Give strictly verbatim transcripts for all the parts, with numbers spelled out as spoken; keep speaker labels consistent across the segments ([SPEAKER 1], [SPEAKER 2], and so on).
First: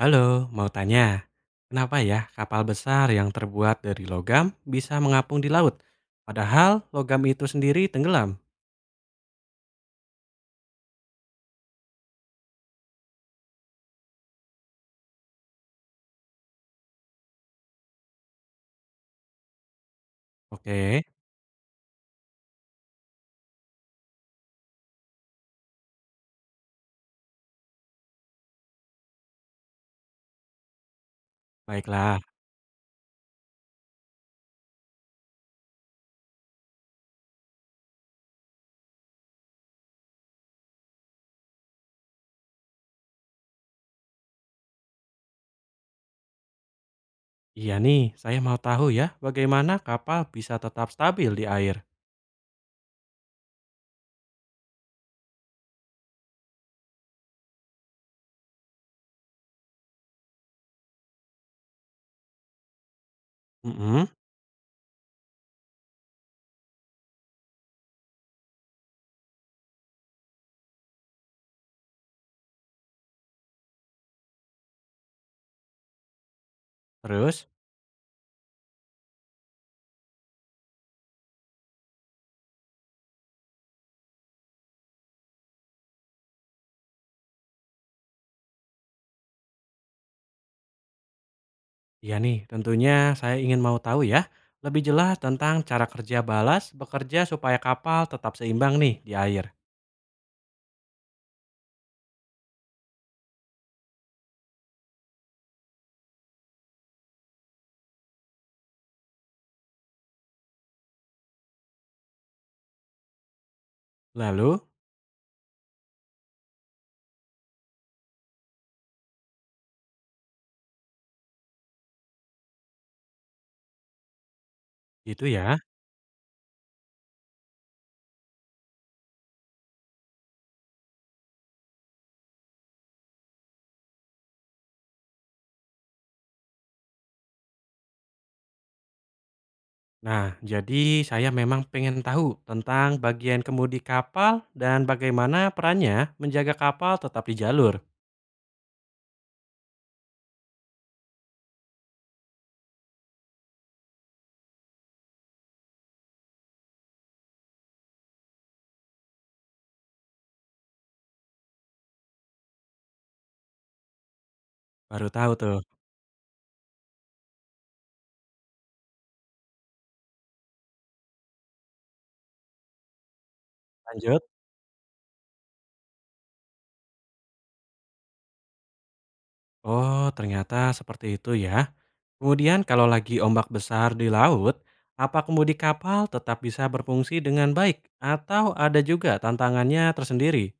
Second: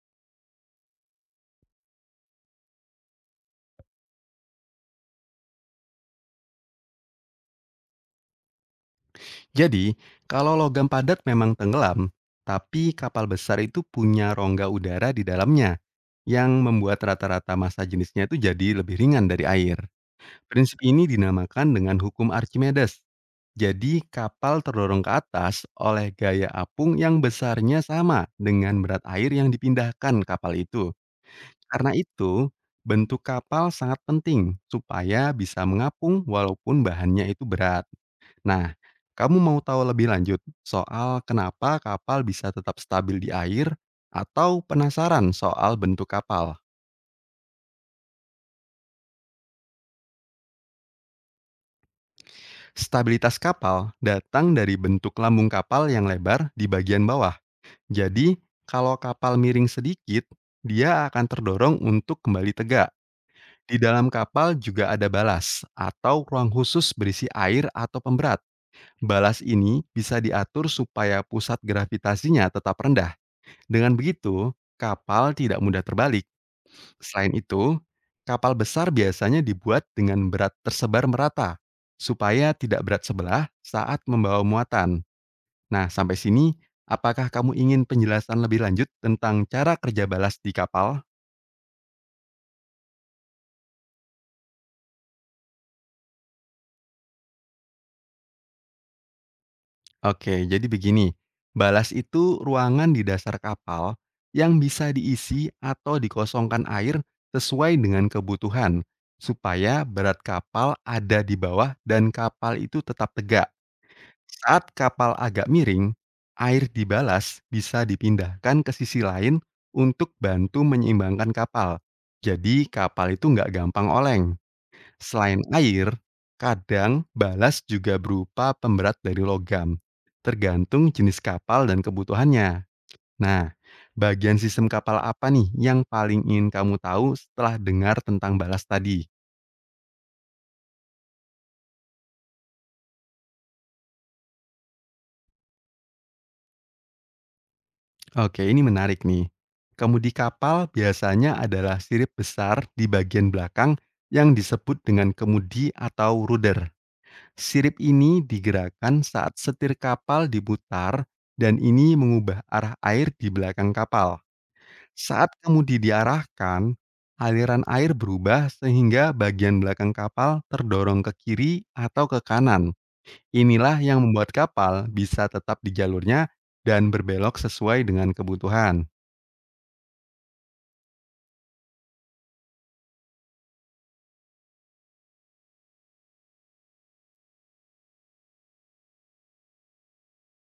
[SPEAKER 1] Halo, mau tanya, kenapa ya kapal besar yang terbuat dari logam bisa mengapung di laut, padahal logam itu sendiri tenggelam?
[SPEAKER 2] Jadi, kalau logam padat memang tenggelam, tapi kapal besar itu punya rongga udara di dalamnya yang membuat rata-rata massa jenisnya itu jadi lebih ringan dari air. Prinsip
[SPEAKER 1] Oke,
[SPEAKER 2] ini dinamakan dengan hukum Archimedes. Jadi, kapal terdorong ke atas oleh gaya apung yang besarnya sama dengan berat air yang dipindahkan kapal itu. Karena
[SPEAKER 1] baiklah.
[SPEAKER 2] itu, bentuk kapal sangat penting supaya bisa mengapung walaupun bahannya itu berat. Nah, kamu mau tahu lebih lanjut soal kenapa kapal bisa tetap stabil di air atau penasaran soal bentuk kapal?
[SPEAKER 1] Iya nih, saya mau tahu ya bagaimana kapal bisa tetap stabil di air.
[SPEAKER 2] Stabilitas kapal datang dari bentuk lambung kapal yang lebar di bagian bawah. Jadi, kalau kapal miring sedikit, dia akan terdorong untuk kembali tegak. Di
[SPEAKER 1] Mm-mm.
[SPEAKER 2] dalam kapal juga ada balas atau ruang khusus berisi air atau pemberat. Balas ini bisa diatur supaya pusat gravitasinya tetap rendah. Dengan begitu, kapal tidak mudah terbalik. Selain
[SPEAKER 1] Terus,
[SPEAKER 2] itu, kapal besar biasanya dibuat dengan berat tersebar merata, supaya tidak berat sebelah saat membawa muatan. Nah, sampai sini, apakah kamu ingin penjelasan lebih lanjut tentang cara kerja balas di kapal?
[SPEAKER 1] iya nih, tentunya saya ingin mau tahu ya lebih jelas tentang cara kerja balas bekerja supaya kapal tetap seimbang nih di air.
[SPEAKER 2] Oke, jadi begini, balas itu ruangan di dasar kapal yang bisa diisi atau dikosongkan air sesuai dengan kebutuhan, supaya berat kapal ada di bawah dan kapal itu tetap tegak.
[SPEAKER 1] Lalu,
[SPEAKER 2] Saat kapal agak miring, air di balas bisa dipindahkan ke sisi lain untuk bantu menyeimbangkan kapal. Jadi kapal itu nggak gampang oleng.
[SPEAKER 1] gitu
[SPEAKER 2] Selain
[SPEAKER 1] ya.
[SPEAKER 2] air, kadang balas juga berupa pemberat dari logam, tergantung jenis kapal dan kebutuhannya. Nah, bagian sistem kapal apa nih yang paling ingin kamu tahu setelah dengar tentang balas tadi?
[SPEAKER 1] Nah, jadi saya memang pengen tahu tentang bagian kemudi kapal dan bagaimana perannya menjaga kapal tetap di jalur.
[SPEAKER 2] Oke, ini menarik nih. Kemudi kapal biasanya adalah sirip besar di bagian belakang yang disebut dengan kemudi atau rudder. Sirip ini digerakkan saat setir kapal diputar dan ini mengubah arah air di belakang kapal.
[SPEAKER 1] Baru tahu
[SPEAKER 2] Saat
[SPEAKER 1] tuh.
[SPEAKER 2] kemudi diarahkan, aliran air berubah sehingga bagian belakang kapal terdorong ke kiri atau ke kanan. Inilah yang
[SPEAKER 1] Lanjut.
[SPEAKER 2] membuat kapal bisa tetap di jalurnya dan berbelok sesuai dengan kebutuhan.
[SPEAKER 1] Oh, ternyata seperti itu ya. Kemudian kalau lagi ombak besar di laut, apa kemudi kapal tetap bisa berfungsi dengan baik atau ada juga tantangannya tersendiri?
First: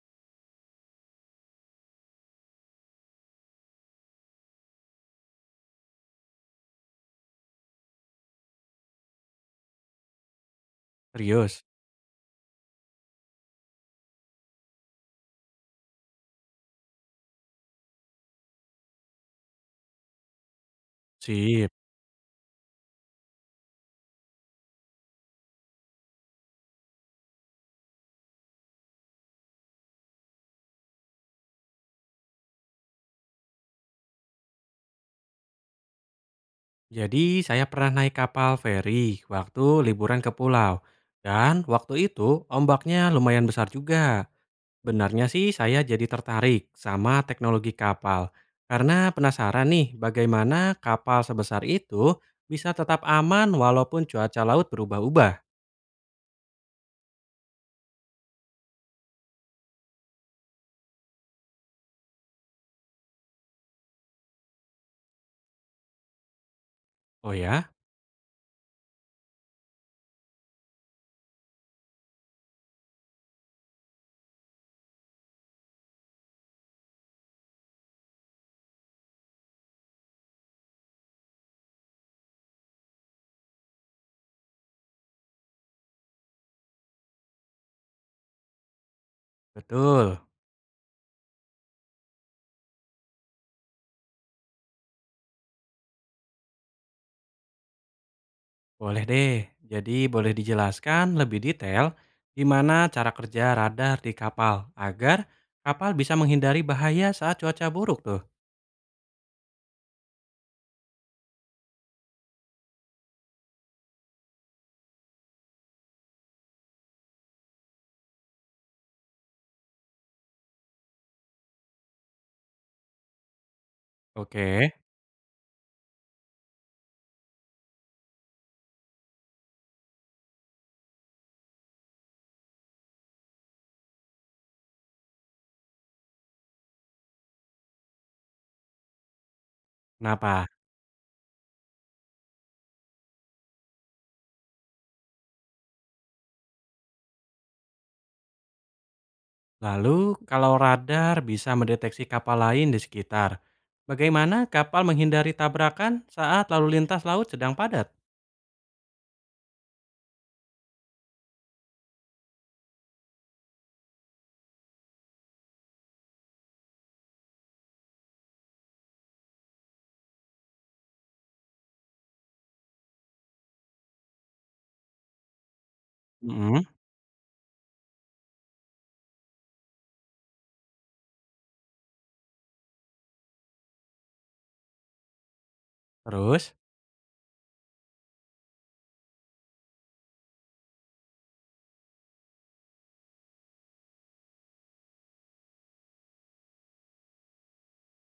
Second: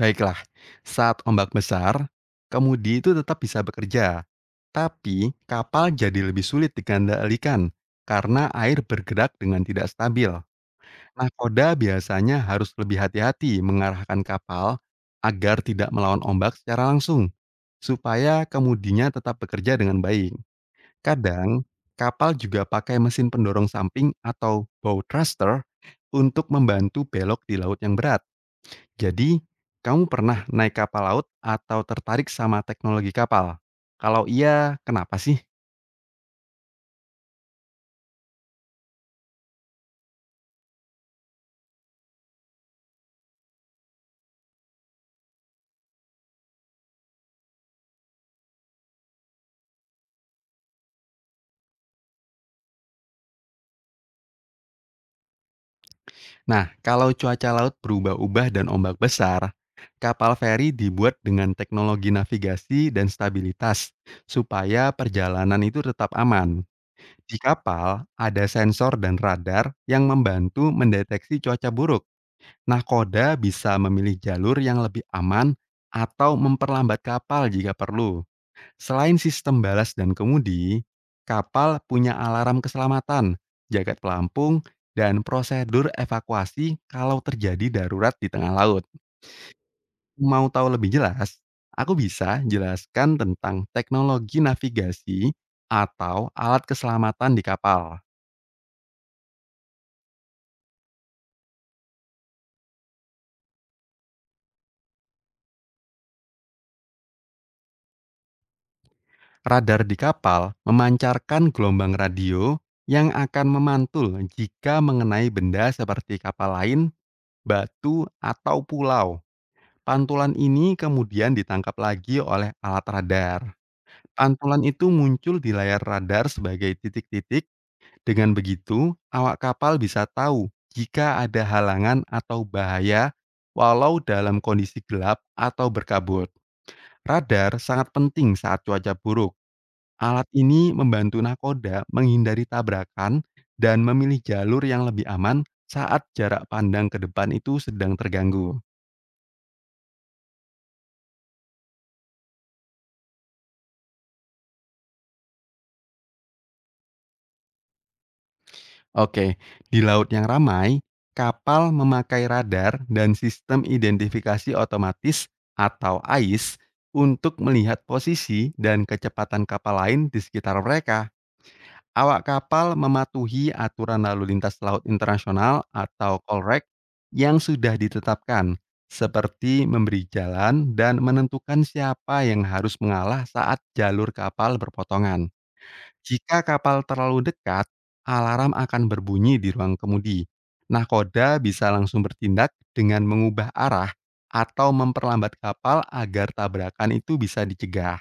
[SPEAKER 2] Baiklah, saat ombak besar, kemudi itu tetap bisa bekerja. Tapi kapal jadi lebih sulit dikendalikan karena air bergerak dengan tidak stabil.
[SPEAKER 1] Serius?
[SPEAKER 2] Nahkoda biasanya harus lebih hati-hati mengarahkan kapal agar tidak melawan ombak secara langsung, supaya kemudinya tetap bekerja dengan baik. Kadang,
[SPEAKER 1] Sip.
[SPEAKER 2] kapal juga pakai mesin pendorong samping atau bow thruster untuk membantu belok di laut yang berat. Jadi, kamu pernah naik kapal laut atau tertarik sama teknologi kapal? Kalau iya, kenapa sih?
[SPEAKER 1] Jadi saya pernah naik kapal feri waktu liburan ke pulau. Dan waktu itu ombaknya lumayan besar juga. Benarnya sih saya jadi tertarik sama teknologi kapal karena penasaran nih bagaimana kapal sebesar itu bisa tetap aman walaupun cuaca laut berubah-ubah.
[SPEAKER 2] Nah, kalau cuaca laut berubah-ubah dan ombak besar, kapal feri dibuat dengan teknologi navigasi dan stabilitas supaya perjalanan itu tetap aman.
[SPEAKER 1] Oh
[SPEAKER 2] Di
[SPEAKER 1] ya,
[SPEAKER 2] kapal ada sensor dan radar yang membantu mendeteksi cuaca buruk. Nahkoda bisa memilih jalur yang lebih aman atau memperlambat kapal jika perlu. Selain sistem balas dan kemudi, kapal punya alarm keselamatan, jagat pelampung, dan prosedur evakuasi kalau terjadi darurat di tengah laut.
[SPEAKER 1] betul.
[SPEAKER 2] Mau tahu lebih jelas? Aku bisa jelaskan tentang teknologi navigasi atau alat keselamatan di kapal.
[SPEAKER 1] Boleh deh. Jadi boleh dijelaskan lebih detail gimana cara kerja radar di kapal agar kapal bisa menghindari bahaya saat cuaca buruk tuh.
[SPEAKER 2] Radar di kapal memancarkan gelombang radio yang akan memantul jika mengenai benda seperti kapal lain, batu, atau pulau. Pantulan ini kemudian ditangkap lagi oleh alat radar. Pantulan
[SPEAKER 1] Oke,
[SPEAKER 2] itu muncul di layar radar sebagai titik-titik. Dengan begitu, awak kapal bisa tahu jika ada halangan atau bahaya walau dalam kondisi gelap atau berkabut. Radar sangat penting saat cuaca buruk. Alat
[SPEAKER 1] kenapa?
[SPEAKER 2] ini membantu nakoda menghindari tabrakan dan memilih jalur yang lebih aman saat jarak pandang ke depan itu sedang terganggu.
[SPEAKER 1] Lalu, kalau radar bisa mendeteksi kapal lain di sekitar, bagaimana kapal menghindari tabrakan saat lalu lintas laut sedang padat?
[SPEAKER 2] Oke, di laut yang ramai, kapal memakai radar dan sistem identifikasi otomatis atau A I S untuk melihat posisi dan kecepatan kapal lain di sekitar mereka. Awak kapal mematuhi aturan lalu lintas laut internasional atau
[SPEAKER 1] Mm-mm.
[SPEAKER 2] Colrec yang sudah ditetapkan, seperti memberi jalan dan menentukan siapa yang harus mengalah saat jalur kapal berpotongan. Jika
[SPEAKER 1] Terus,
[SPEAKER 2] kapal terlalu dekat, alarm akan berbunyi di ruang kemudi. Nahkoda bisa langsung bertindak dengan mengubah arah atau memperlambat kapal agar tabrakan itu bisa dicegah.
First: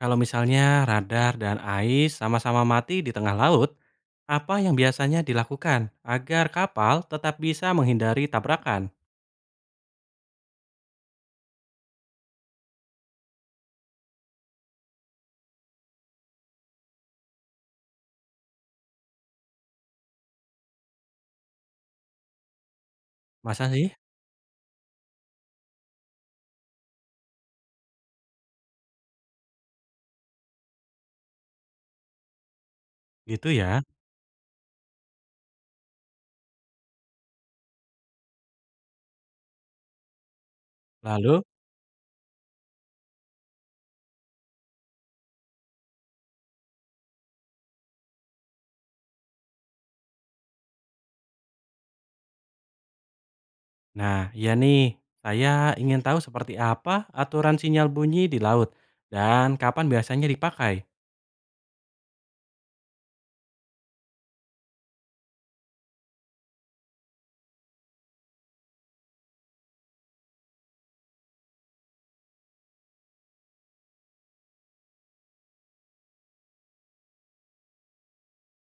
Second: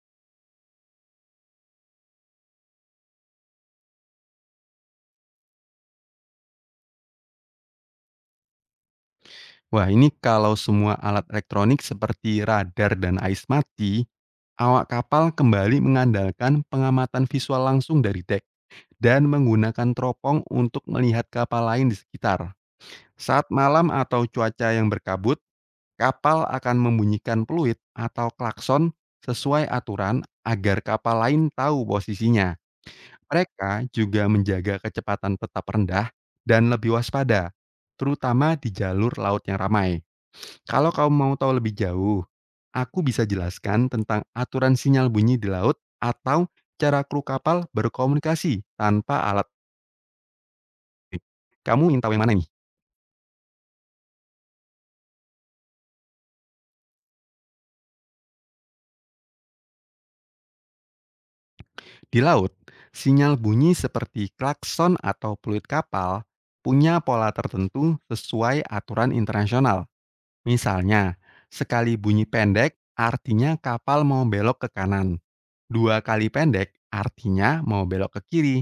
[SPEAKER 1] kalau misalnya radar dan A I S sama-sama mati di tengah laut, apa yang biasanya dilakukan agar kapal tetap bisa menghindari tabrakan?
[SPEAKER 2] Wah, ini kalau semua alat elektronik seperti radar dan ais mati, awak kapal kembali mengandalkan pengamatan visual langsung dari dek dan menggunakan teropong untuk melihat kapal lain di sekitar. Saat
[SPEAKER 1] Masa sih?
[SPEAKER 2] malam atau cuaca yang berkabut, kapal akan membunyikan peluit atau klakson sesuai aturan agar kapal lain tahu posisinya.
[SPEAKER 1] Gitu ya.
[SPEAKER 2] Mereka juga menjaga kecepatan tetap rendah dan lebih waspada, terutama di jalur laut yang ramai. Kalau kamu mau
[SPEAKER 1] Lalu,
[SPEAKER 2] tahu lebih jauh, aku bisa jelaskan tentang aturan sinyal bunyi di laut atau cara kru kapal berkomunikasi tanpa alat. Kamu ingin tahu yang mana nih?
[SPEAKER 1] nah ya nih, saya ingin tahu seperti apa aturan sinyal bunyi di laut dan kapan biasanya dipakai.
[SPEAKER 2] Di laut, sinyal bunyi seperti klakson atau peluit kapal punya pola tertentu sesuai aturan internasional. Misalnya, sekali bunyi pendek artinya kapal mau belok ke kanan. Dua kali pendek artinya mau belok ke kiri.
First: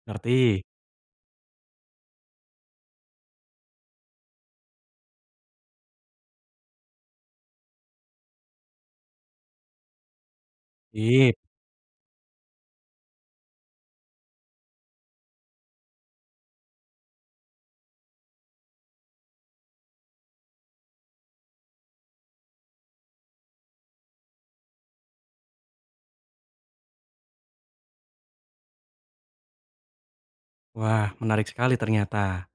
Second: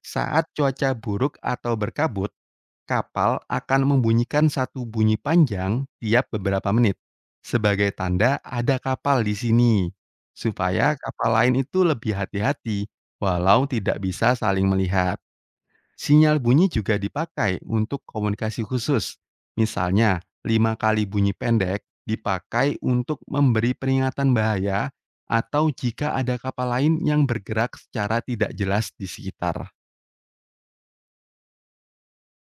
[SPEAKER 2] Saat
[SPEAKER 1] Ngerti?
[SPEAKER 2] cuaca buruk atau berkabut, kapal akan membunyikan satu bunyi panjang tiap beberapa menit, sebagai tanda ada kapal di sini, supaya kapal
[SPEAKER 1] Sip.
[SPEAKER 2] lain itu lebih hati-hati walau tidak bisa saling melihat. Sinyal bunyi juga dipakai untuk komunikasi khusus. Misalnya, lima kali bunyi pendek dipakai untuk memberi peringatan bahaya atau jika ada kapal lain yang bergerak secara tidak jelas di sekitar.
[SPEAKER 1] Wah, menarik sekali ternyata.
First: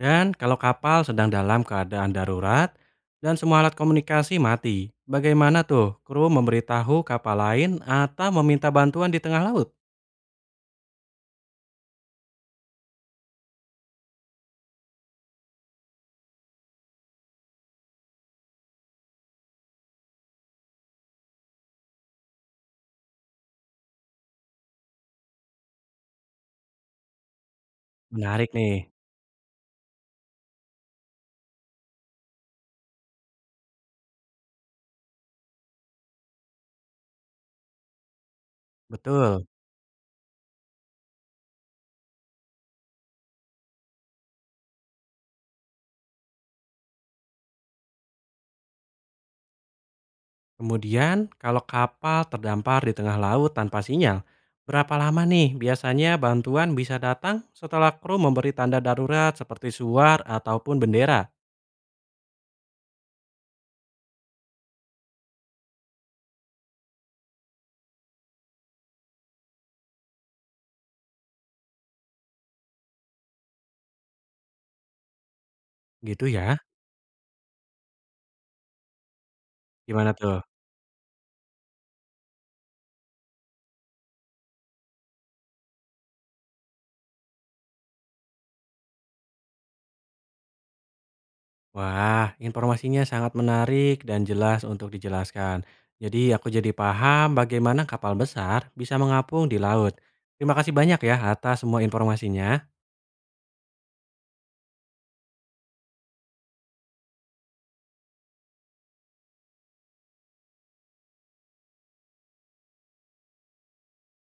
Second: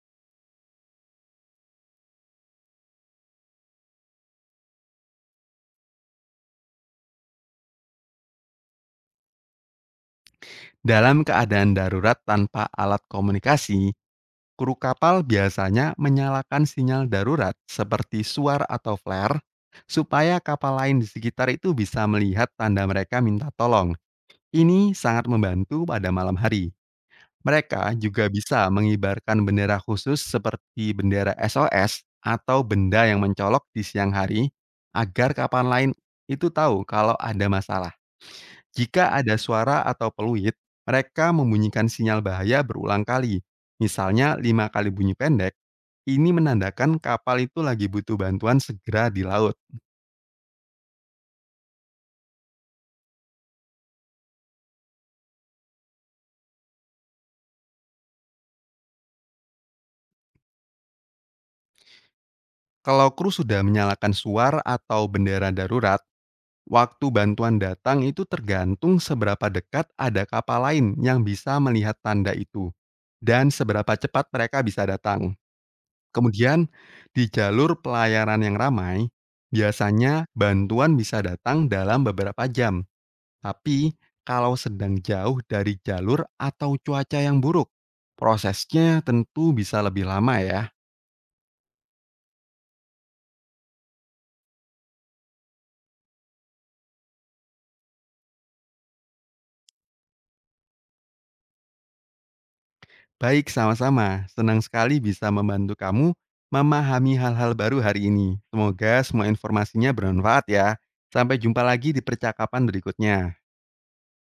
[SPEAKER 1] Dan kalau kapal sedang dalam keadaan darurat dan semua alat komunikasi mati, bagaimana tuh kru memberitahu kapal lain atau meminta bantuan di tengah laut?
[SPEAKER 2] Dalam keadaan darurat tanpa alat komunikasi, kru kapal biasanya menyalakan sinyal darurat seperti suar atau flare supaya kapal lain di sekitar itu bisa melihat tanda mereka minta tolong. Ini sangat membantu pada malam hari. Mereka juga
[SPEAKER 1] Menarik
[SPEAKER 2] bisa
[SPEAKER 1] nih.
[SPEAKER 2] mengibarkan bendera khusus seperti bendera S O S atau benda yang mencolok di siang hari agar kapal lain itu tahu kalau ada masalah. Jika ada
[SPEAKER 1] Betul.
[SPEAKER 2] suara atau peluit, mereka membunyikan sinyal bahaya berulang kali. Misalnya lima kali bunyi pendek ini menandakan kapal itu lagi butuh bantuan segera di laut.
[SPEAKER 1] Kemudian, kalau kapal terdampar di tengah laut tanpa sinyal, berapa lama nih biasanya bantuan bisa datang setelah kru memberi tanda darurat seperti suar ataupun bendera?
[SPEAKER 2] Kalau kru sudah menyalakan suar atau bendera darurat, waktu bantuan datang itu tergantung seberapa dekat ada kapal lain yang bisa melihat tanda itu dan seberapa cepat mereka bisa datang.
[SPEAKER 1] Gitu ya.
[SPEAKER 2] Kemudian, di jalur pelayaran yang ramai,
[SPEAKER 1] Gimana
[SPEAKER 2] biasanya
[SPEAKER 1] tuh?
[SPEAKER 2] bantuan bisa datang dalam beberapa jam. Tapi kalau sedang jauh dari jalur atau cuaca yang buruk, prosesnya tentu bisa lebih lama ya.
[SPEAKER 1] Wah, informasinya sangat menarik dan jelas untuk dijelaskan. Jadi aku jadi paham bagaimana kapal besar bisa mengapung di laut. Terima kasih banyak ya atas semua informasinya.
[SPEAKER 2] Baik sama-sama, senang sekali bisa membantu kamu memahami hal-hal baru hari ini. Semoga semua informasinya bermanfaat ya. Sampai jumpa lagi di percakapan berikutnya.